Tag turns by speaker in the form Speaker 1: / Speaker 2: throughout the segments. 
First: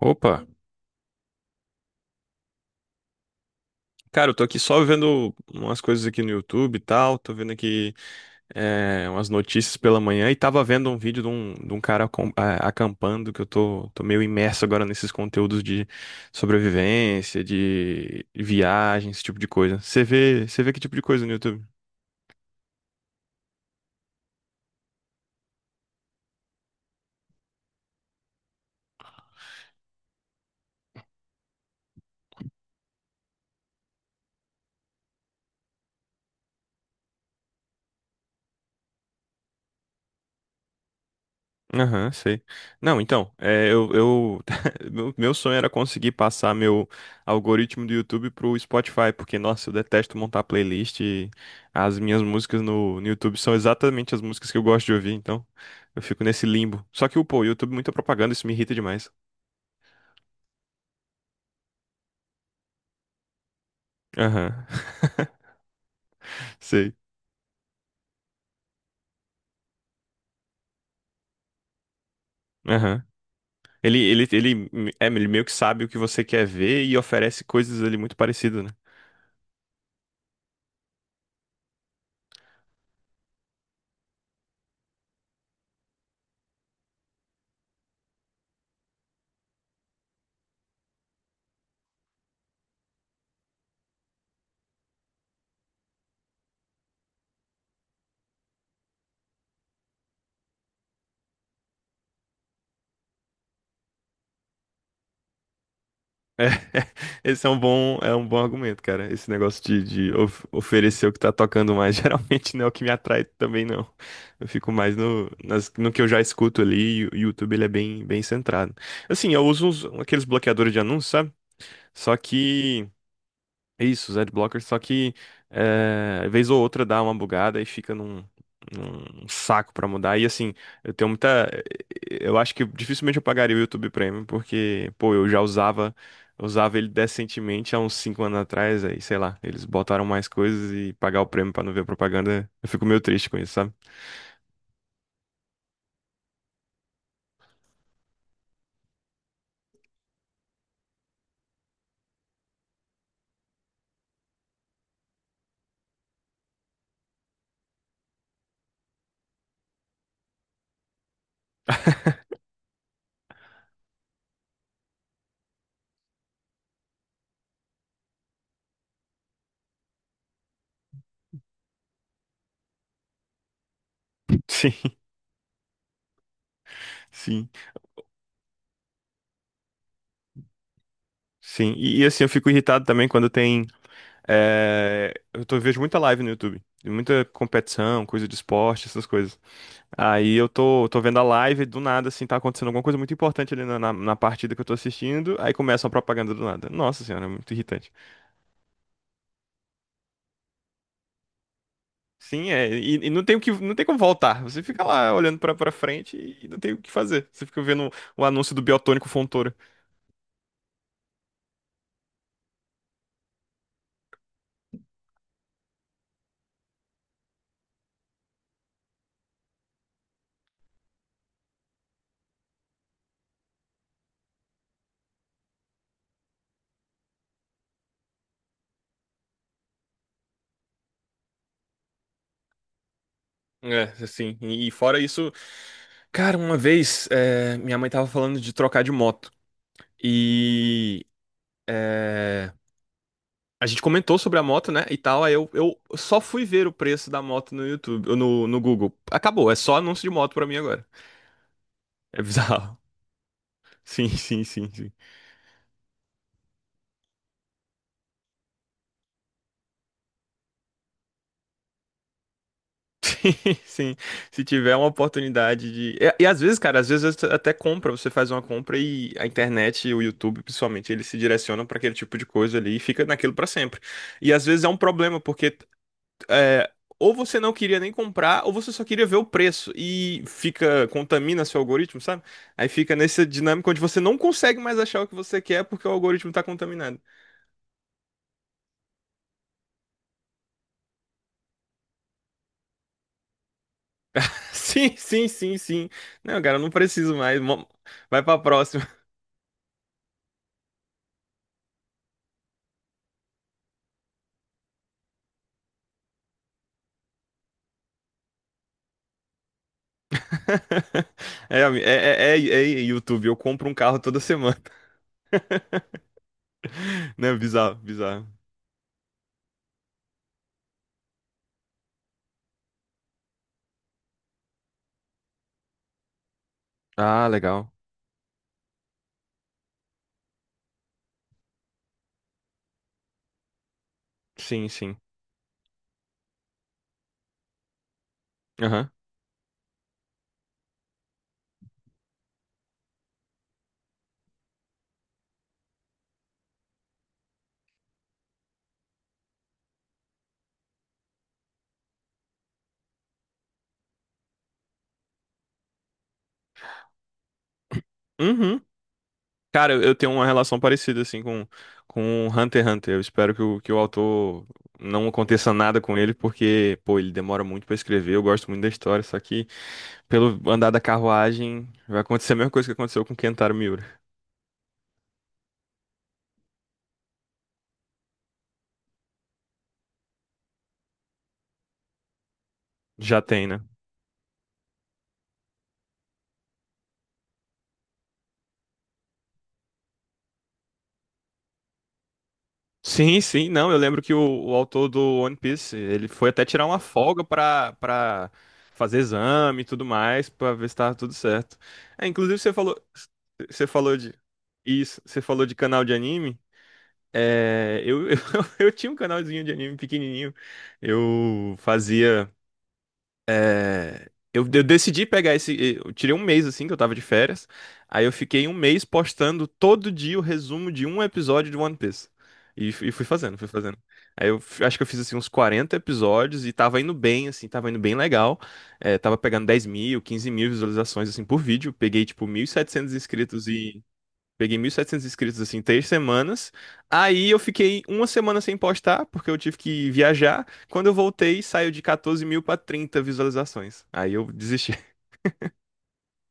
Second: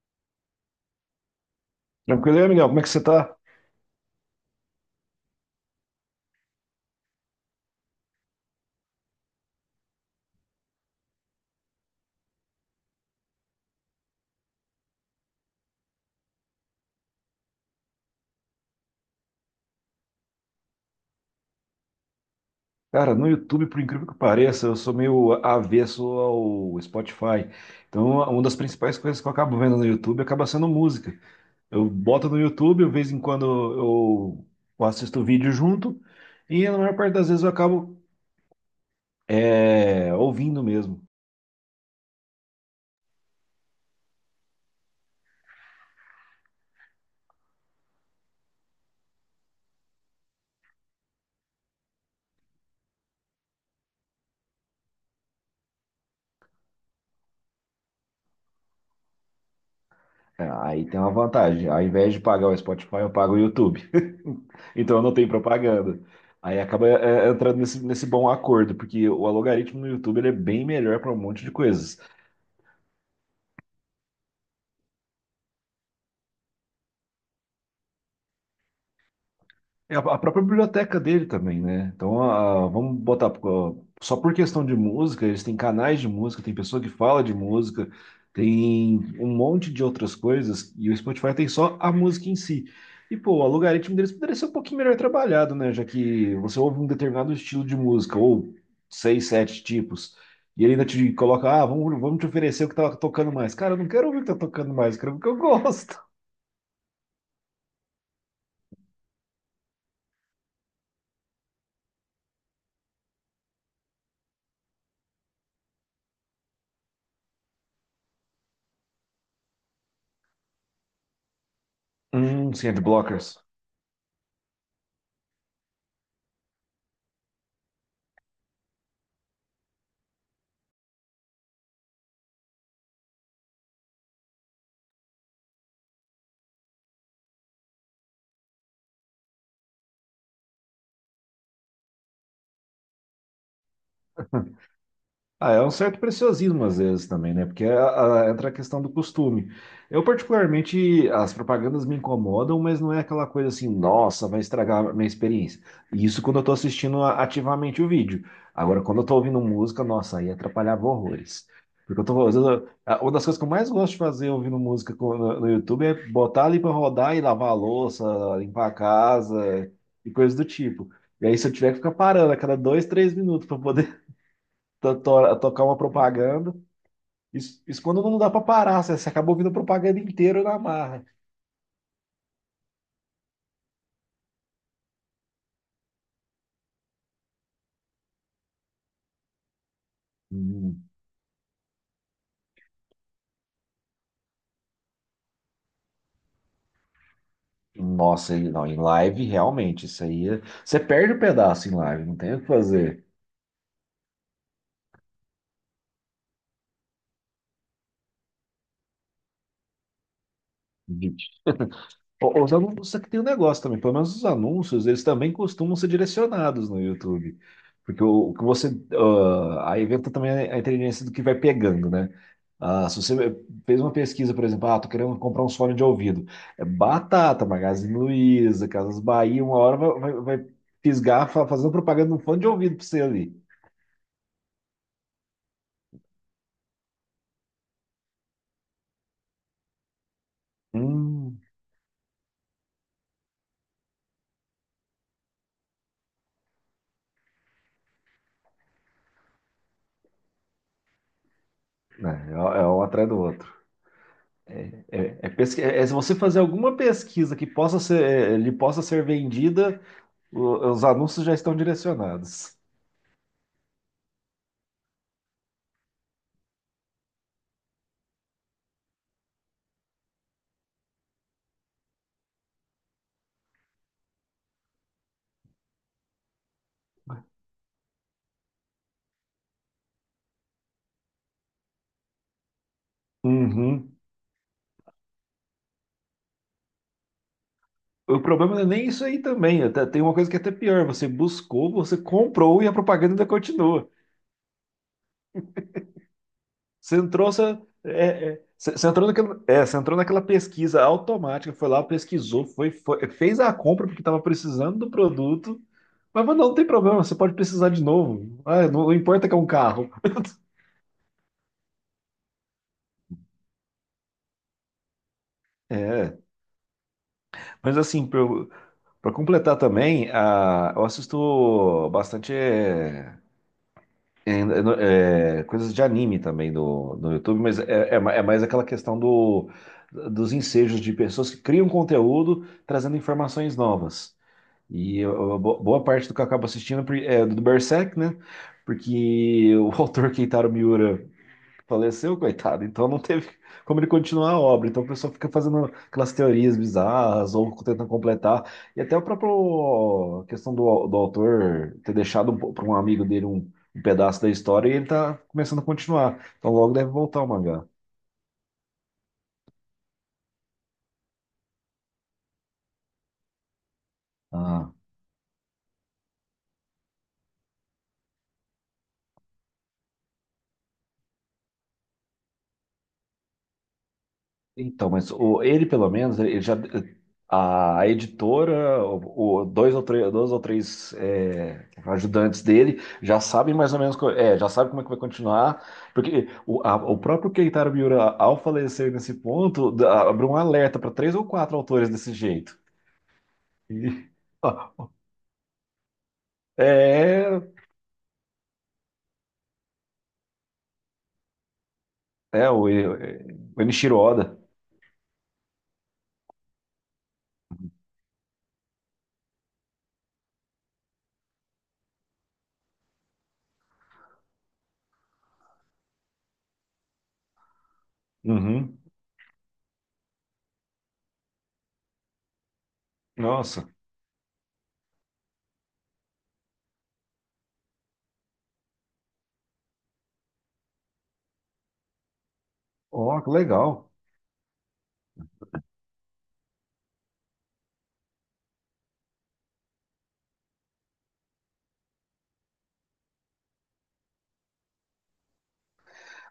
Speaker 1: Opa,
Speaker 2: Tranquilo, e aí, Miguel? Como é que você tá?
Speaker 1: cara, eu tô aqui só vendo umas coisas aqui no YouTube e tal, tô vendo aqui umas notícias pela manhã e tava vendo um vídeo de um cara acampando, que eu tô meio imerso agora nesses conteúdos de sobrevivência, de viagem, esse tipo de coisa. Você vê que tipo de coisa no YouTube?
Speaker 2: Cara, no YouTube, por incrível que pareça, eu sou meio avesso ao Spotify. Então, uma das principais coisas que eu acabo vendo no YouTube acaba sendo música. Eu boto no YouTube, de vez em quando eu assisto vídeo junto, e na maior parte das vezes eu acabo ouvindo mesmo.
Speaker 1: Aham, sei. Não, então, é, eu meu sonho era conseguir passar meu algoritmo do YouTube pro Spotify, porque, nossa, eu detesto montar playlist e as minhas músicas no, no YouTube são exatamente as músicas que eu gosto de ouvir, então eu fico nesse limbo. Só que, pô, o YouTube é muita propaganda, isso me irrita demais.
Speaker 2: É, aí tem uma vantagem. Ao invés de pagar o Spotify, eu pago o YouTube.
Speaker 1: Aham,
Speaker 2: Então eu não tenho propaganda. Aí acaba
Speaker 1: sei.
Speaker 2: entrando nesse bom acordo, porque o algoritmo no YouTube ele é bem melhor para um monte de coisas.
Speaker 1: Aham. Ele, é, ele meio que sabe o que você quer ver e oferece coisas ali muito parecidas, né?
Speaker 2: É a própria biblioteca dele também, né? Então, vamos botar, ó, só por questão de música, eles têm canais de música, tem pessoa que fala de música, tem um monte de outras coisas, e o Spotify tem só a música em si. E, pô, o algoritmo deles poderia ser um pouquinho melhor trabalhado, né? Já que você ouve um determinado estilo de música, ou seis, sete tipos, e ele ainda te coloca, ah, vamos te oferecer o que tá tocando mais. Cara, eu não quero ouvir o que tá tocando mais, eu quero ouvir o que eu gosto.
Speaker 1: Esse é um bom argumento, cara. Esse negócio de, de oferecer o que tá tocando mais, geralmente não é o que me atrai também, não. Eu fico mais no, no que eu já escuto ali, e o YouTube ele é bem, bem centrado. Assim, eu uso aqueles bloqueadores de anúncios, sabe? Só
Speaker 2: Sim,
Speaker 1: que
Speaker 2: adblockers.
Speaker 1: isso, os adblockers, só que vez ou outra dá uma bugada e fica num, num saco pra mudar. E assim, eu tenho muita. Eu acho que dificilmente eu pagaria o YouTube Premium, porque, pô, eu já usava ele decentemente há uns 5 anos atrás, aí, sei lá, eles botaram mais coisas e pagar o prêmio pra não ver a propaganda, eu fico meio triste com isso, sabe?
Speaker 2: Ah, é um certo preciosismo às vezes também, né? Porque entra a questão do costume. Eu, particularmente, as propagandas me incomodam, mas não é aquela coisa assim, nossa, vai estragar a minha experiência. Isso quando eu tô assistindo ativamente o vídeo. Agora, quando eu tô ouvindo música, nossa, aí atrapalhava horrores. Porque eu tô, às vezes, uma das coisas que eu mais gosto de fazer ouvindo música no YouTube é botar ali pra rodar e lavar a louça, limpar a casa e coisas do tipo. E aí, se eu tiver que ficar parando a cada dois, três minutos para poder
Speaker 1: Sim,
Speaker 2: tocar uma propaganda.
Speaker 1: sim,
Speaker 2: Isso quando não dá pra parar, você acaba ouvindo a propaganda inteira na marra.
Speaker 1: sim. E, assim, eu fico irritado também quando tem. Eu tô, vejo muita live no YouTube. Muita competição, coisa de esporte, essas coisas. Aí eu tô,
Speaker 2: Hum,
Speaker 1: tô vendo a live, do nada, assim, tá acontecendo alguma coisa muito importante ali na partida que eu tô assistindo, aí começa uma propaganda do nada. Nossa senhora, é muito irritante.
Speaker 2: Nossa, e não, em live realmente, isso aí. Você perde o pedaço em live, não tem o que
Speaker 1: Sim, é,
Speaker 2: fazer.
Speaker 1: e não tem o que, não tem como voltar. Você fica lá olhando pra frente e não tem o que fazer. Você fica vendo o anúncio do Biotônico Fontoura.
Speaker 2: Os anúncios aqui tem um negócio também, pelo menos os anúncios, eles também costumam ser direcionados no YouTube. Porque o que você. Ah, aí entra também a inteligência do que vai pegando, né? Ah, se você fez uma pesquisa, por exemplo, ah, tô querendo comprar um fone de ouvido. É batata, Magazine Luiza, Casas Bahia, uma hora vai fisgar fazendo propaganda de um fone de ouvido pra você ali.
Speaker 1: É, assim, e fora isso, cara, uma vez, é, minha mãe tava falando de trocar de moto. E.
Speaker 2: Hum,
Speaker 1: A gente comentou sobre a moto, né, e tal, aí eu só fui ver o preço da moto no YouTube, no, no Google. Acabou, é só anúncio de moto pra mim agora. É
Speaker 2: né, é
Speaker 1: bizarro.
Speaker 2: um atrás do outro.
Speaker 1: Sim, sim, sim, sim.
Speaker 2: É, é se você fazer alguma pesquisa que possa ser, é, lhe possa ser vendida. Os anúncios já estão direcionados.
Speaker 1: Sim. Se tiver uma oportunidade de. E às vezes, cara, às vezes você até compra, você faz uma compra e a internet e o YouTube, principalmente, eles se direcionam pra aquele tipo de coisa ali e fica naquilo pra sempre. E às vezes é um problema, porque é, ou você não queria nem comprar, ou você só queria ver o preço e fica, contamina seu algoritmo, sabe? Aí fica nessa dinâmica onde
Speaker 2: Uhum.
Speaker 1: você não consegue mais achar o que você quer porque o algoritmo tá contaminado.
Speaker 2: O problema não é nem isso aí também. Tem uma coisa que é até pior. Você buscou, você comprou e a propaganda ainda continua.
Speaker 1: Sim, sim, sim, sim. Não, cara, eu não
Speaker 2: Você
Speaker 1: preciso
Speaker 2: entrou,
Speaker 1: mais. Mo- Vai pra próxima.
Speaker 2: você entrou naquela, você entrou naquela pesquisa automática, foi lá, pesquisou, fez a compra porque estava precisando do produto. Mas não tem problema, você pode precisar de novo. Ah, não, não importa que é um carro.
Speaker 1: É, é YouTube, eu compro um carro toda semana.
Speaker 2: É,
Speaker 1: Né? Bizarro,
Speaker 2: mas assim,
Speaker 1: bizarro.
Speaker 2: para completar também, ah, eu assisto bastante. É, é, coisas de anime também no
Speaker 1: Ah,
Speaker 2: YouTube, mas
Speaker 1: legal.
Speaker 2: é mais aquela questão do, dos ensejos de pessoas que criam conteúdo trazendo informações novas.
Speaker 1: Sim, sim.
Speaker 2: E boa parte do que eu acabo assistindo é é do Berserk, né?
Speaker 1: Aham.
Speaker 2: Porque o autor Keitaro Miura faleceu, coitado. Então não teve como ele continuar a obra. Então o pessoal fica fazendo aquelas teorias bizarras ou tentando completar. E até a própria questão do, do autor ter deixado para um amigo dele um, um pedaço da história e ele tá começando a continuar. Então logo deve voltar o mangá.
Speaker 1: Uhum. Cara, eu tenho uma relação parecida, assim, com Hunter x Hunter. Eu espero que o autor
Speaker 2: Ah,
Speaker 1: não aconteça nada com ele, porque, pô, ele demora muito pra escrever. Eu gosto muito da história, só que pelo andar da carruagem vai acontecer a mesma coisa que aconteceu com Kentaro Miura.
Speaker 2: então, mas ele, pelo menos, ele já, a editora, dois ou três, ajudantes dele
Speaker 1: Já
Speaker 2: já
Speaker 1: tem,
Speaker 2: sabem
Speaker 1: né?
Speaker 2: mais ou menos, já sabe como é que vai continuar, porque o próprio Keitaro Miura, ao falecer nesse ponto, abriu um alerta para três ou quatro autores desse jeito.
Speaker 1: Sim, sim, não.
Speaker 2: E,
Speaker 1: Eu lembro que o autor
Speaker 2: ó,
Speaker 1: do One Piece, ele foi até tirar uma folga
Speaker 2: é,
Speaker 1: pra fazer exame e tudo mais, pra ver se tava tudo certo. É, inclusive,
Speaker 2: é o, é, o
Speaker 1: você falou
Speaker 2: Enichiro
Speaker 1: de.
Speaker 2: Oda.
Speaker 1: Isso, você falou de canal de anime. É, eu, eu tinha um canalzinho de anime pequenininho. Eu fazia. É, eu decidi pegar esse. Eu tirei um mês assim, que eu tava de férias. Aí eu fiquei um
Speaker 2: Uhum.
Speaker 1: mês postando todo dia o resumo de um episódio de One Piece. E, e fui fazendo, fui
Speaker 2: Nossa,
Speaker 1: fazendo. Aí eu acho que eu fiz assim uns 40 episódios e tava indo bem, assim, tava indo bem legal. É, tava pegando 10 mil, 15 mil visualizações assim por vídeo. Peguei tipo 1.700
Speaker 2: ó, que
Speaker 1: inscritos.
Speaker 2: legal.
Speaker 1: Peguei 1.700 inscritos assim, em três semanas. Aí eu fiquei uma semana sem postar, porque eu tive que viajar. Quando eu voltei, saiu de 14 mil para 30 visualizações. Aí eu desisti.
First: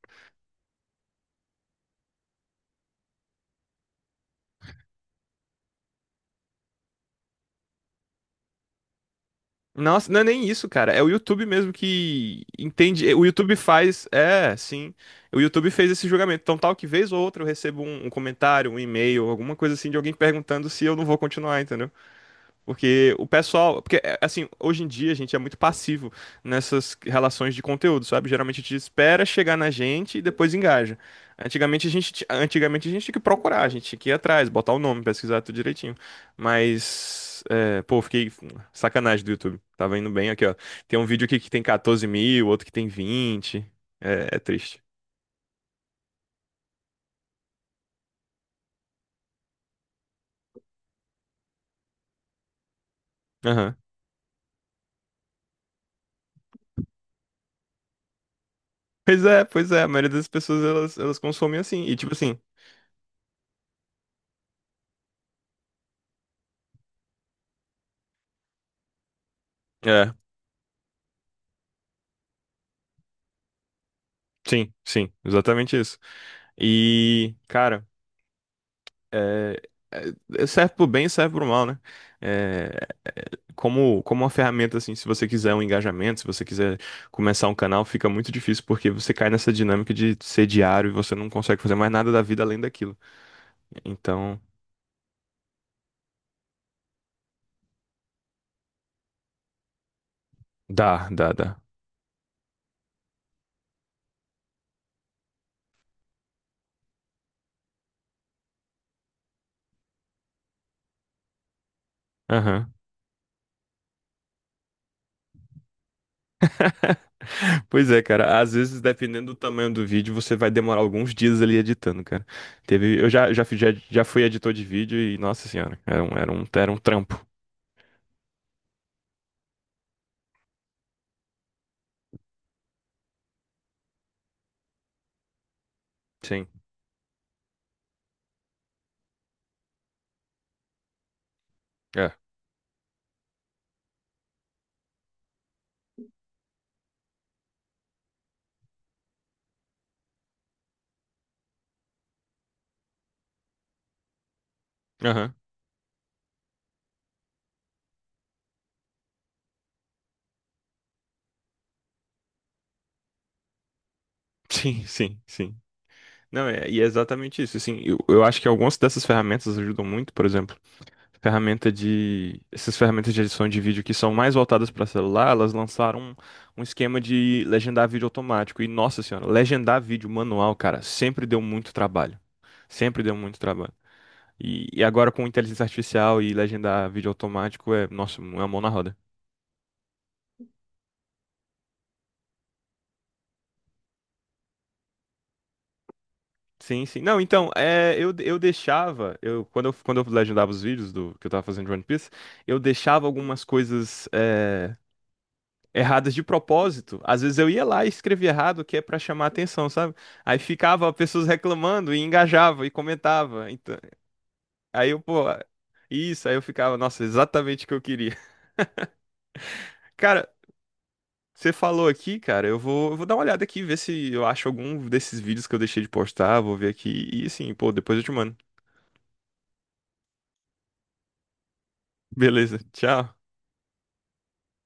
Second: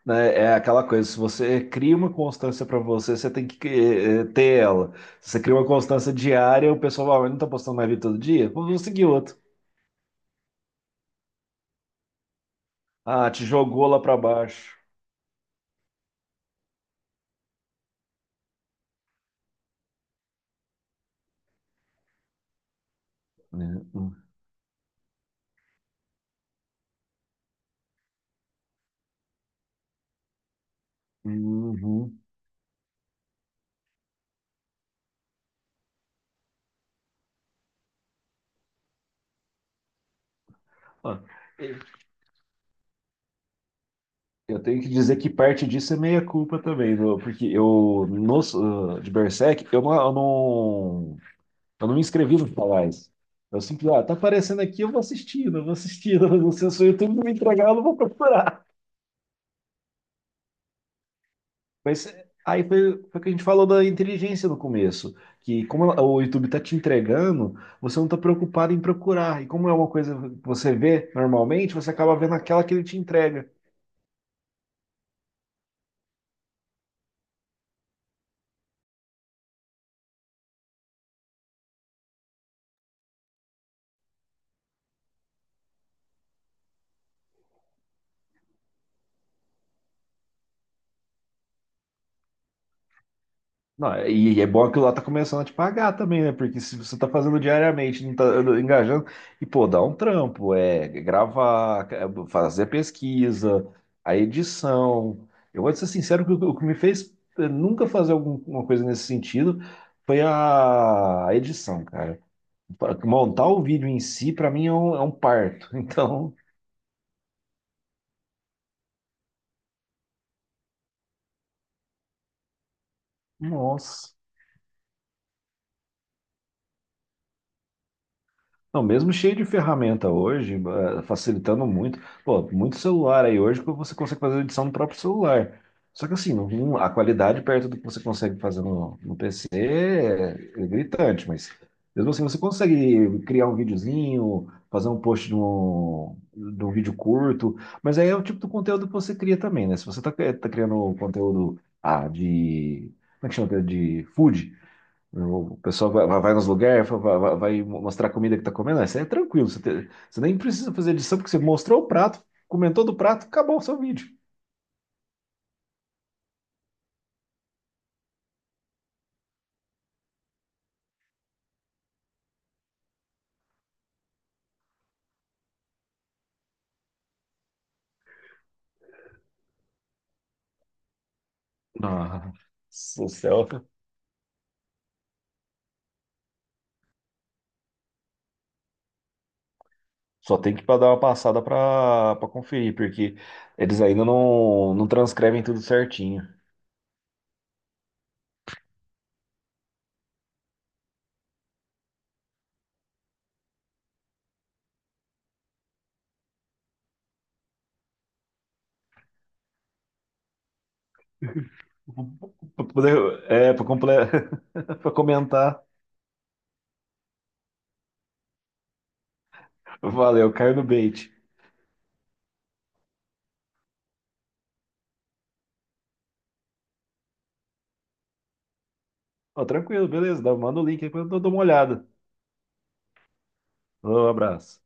Speaker 2: Né, é aquela coisa, se você cria uma constância para você, você tem que ter ela. Se você cria uma constância diária, o pessoal fala, "Ah, mas não tá postando mais vídeo todo dia? Vamos seguir outro."
Speaker 1: Nossa, não é nem isso, cara. É o YouTube mesmo que entende. O
Speaker 2: Ah, te
Speaker 1: YouTube
Speaker 2: jogou lá
Speaker 1: faz.
Speaker 2: para
Speaker 1: É,
Speaker 2: baixo.
Speaker 1: sim. O YouTube fez esse julgamento. Então, tal que vez ou outra, eu recebo um, um comentário, um e-mail, alguma coisa assim de alguém perguntando se eu não vou continuar, entendeu? Porque o pessoal.
Speaker 2: Né?
Speaker 1: Porque, é, assim, hoje em dia a gente é muito passivo nessas relações de conteúdo, sabe? Geralmente a gente espera chegar na gente e depois engaja. Antigamente a gente,
Speaker 2: Uhum.
Speaker 1: antigamente a gente tinha que procurar, a gente tinha que ir atrás, botar o nome, pesquisar tudo direitinho. Mas. É, pô, fiquei. Sacanagem do YouTube. Tava indo bem aqui, ó. Tem um
Speaker 2: Ah,
Speaker 1: vídeo aqui que tem 14 mil, outro que tem vinte. É, é
Speaker 2: eu tenho
Speaker 1: triste.
Speaker 2: que dizer que parte disso é meia culpa também, porque eu, no, de Berserk, eu não me inscrevi no Palais. Eu
Speaker 1: Aham.
Speaker 2: simplesmente, ah, tá aparecendo aqui, eu vou assistindo, mas não sei se o YouTube não me entregar, eu não vou procurar.
Speaker 1: Pois é, pois é. A maioria das pessoas elas, elas consomem assim. E
Speaker 2: Mas
Speaker 1: tipo assim.
Speaker 2: aí foi, foi o que a gente falou da inteligência no começo, que como o YouTube está te entregando, você não está preocupado em procurar. E como é uma
Speaker 1: É,
Speaker 2: coisa que você vê normalmente, você acaba vendo aquela que ele te entrega.
Speaker 1: sim, sim, exatamente isso. E, cara, é, é- é, serve pro bem e serve pro mal, né? É, como, como uma ferramenta, assim, se você quiser um engajamento, se você quiser começar um canal, fica muito difícil porque você cai nessa dinâmica de ser diário e você não consegue fazer mais nada da vida além daquilo.
Speaker 2: Não, e
Speaker 1: Então,
Speaker 2: é bom que lá tá começando a te pagar também, né? Porque se você tá fazendo diariamente, não tá engajando, e pô, dá um trampo, é
Speaker 1: dá, dá, dá.
Speaker 2: gravar, é fazer a pesquisa, a edição. Eu vou te ser sincero que o que me fez nunca fazer alguma coisa nesse sentido foi a edição, cara.
Speaker 1: Aham.
Speaker 2: Montar o vídeo em si, pra mim, é um parto. Então,
Speaker 1: Pois é, cara. Às vezes, dependendo do tamanho do vídeo, você vai demorar alguns dias ali editando, cara. Teve, eu fiz- já, já
Speaker 2: nossa.
Speaker 1: fui editor de vídeo e, nossa senhora, era um trampo.
Speaker 2: Não, mesmo cheio de ferramenta hoje, facilitando muito. Pô, muito celular aí hoje que você consegue fazer edição no próprio celular. Só que assim,
Speaker 1: Sim.
Speaker 2: a qualidade perto do que você consegue fazer no PC é, é gritante, mas mesmo assim você consegue criar um videozinho, fazer um post de um vídeo curto, mas aí é o tipo do conteúdo que você cria também, né? Se você tá, tá criando conteúdo, ah, de. Como é que chama, aquele? De food.
Speaker 1: Aham.
Speaker 2: O pessoal vai, vai nos lugares, vai mostrar a comida que tá comendo. Isso aí é tranquilo. Você nem precisa fazer edição, porque você mostrou o prato, comentou do prato, acabou o seu vídeo.
Speaker 1: Sim, sim, sim. Não, é, e é exatamente isso. Assim, eu acho que algumas dessas ferramentas ajudam muito, por exemplo, ferramenta de, essas ferramentas de edição de vídeo que são mais voltadas para celular, elas lançaram um, um esquema de legendar vídeo automático. E, nossa senhora, legendar vídeo manual, cara, sempre deu muito trabalho.
Speaker 2: Nossa
Speaker 1: Sempre
Speaker 2: do
Speaker 1: deu muito
Speaker 2: céu.
Speaker 1: trabalho. E agora com inteligência artificial e legendar vídeo automático é, nossa, é uma mão na roda.
Speaker 2: Só tem que dar uma passada para pra conferir, porque eles ainda não transcrevem tudo certinho.
Speaker 1: Sim, sim. Não, então, é, eu deixava, eu, quando eu, quando eu legendava os vídeos do que eu tava fazendo de One Piece, eu deixava algumas coisas erradas de propósito. Às vezes eu ia lá e escrevia errado, que é pra chamar atenção, sabe? Aí ficava pessoas reclamando e engajava
Speaker 2: Pra
Speaker 1: e
Speaker 2: poder,
Speaker 1: comentava.
Speaker 2: é, para
Speaker 1: Então,
Speaker 2: comple...
Speaker 1: aí
Speaker 2: pra
Speaker 1: eu, pô,
Speaker 2: comentar.
Speaker 1: isso, aí eu ficava, nossa, exatamente o que eu queria. Cara,
Speaker 2: Valeu, caiu no bait.
Speaker 1: você falou aqui, cara, eu vou dar uma olhada aqui, ver se eu acho algum desses vídeos que eu deixei de postar, vou ver aqui e assim, pô, depois eu te mando.
Speaker 2: Ó, tranquilo, beleza. Manda o link aí que eu dou uma olhada.
Speaker 1: Beleza, tchau.
Speaker 2: Um abraço.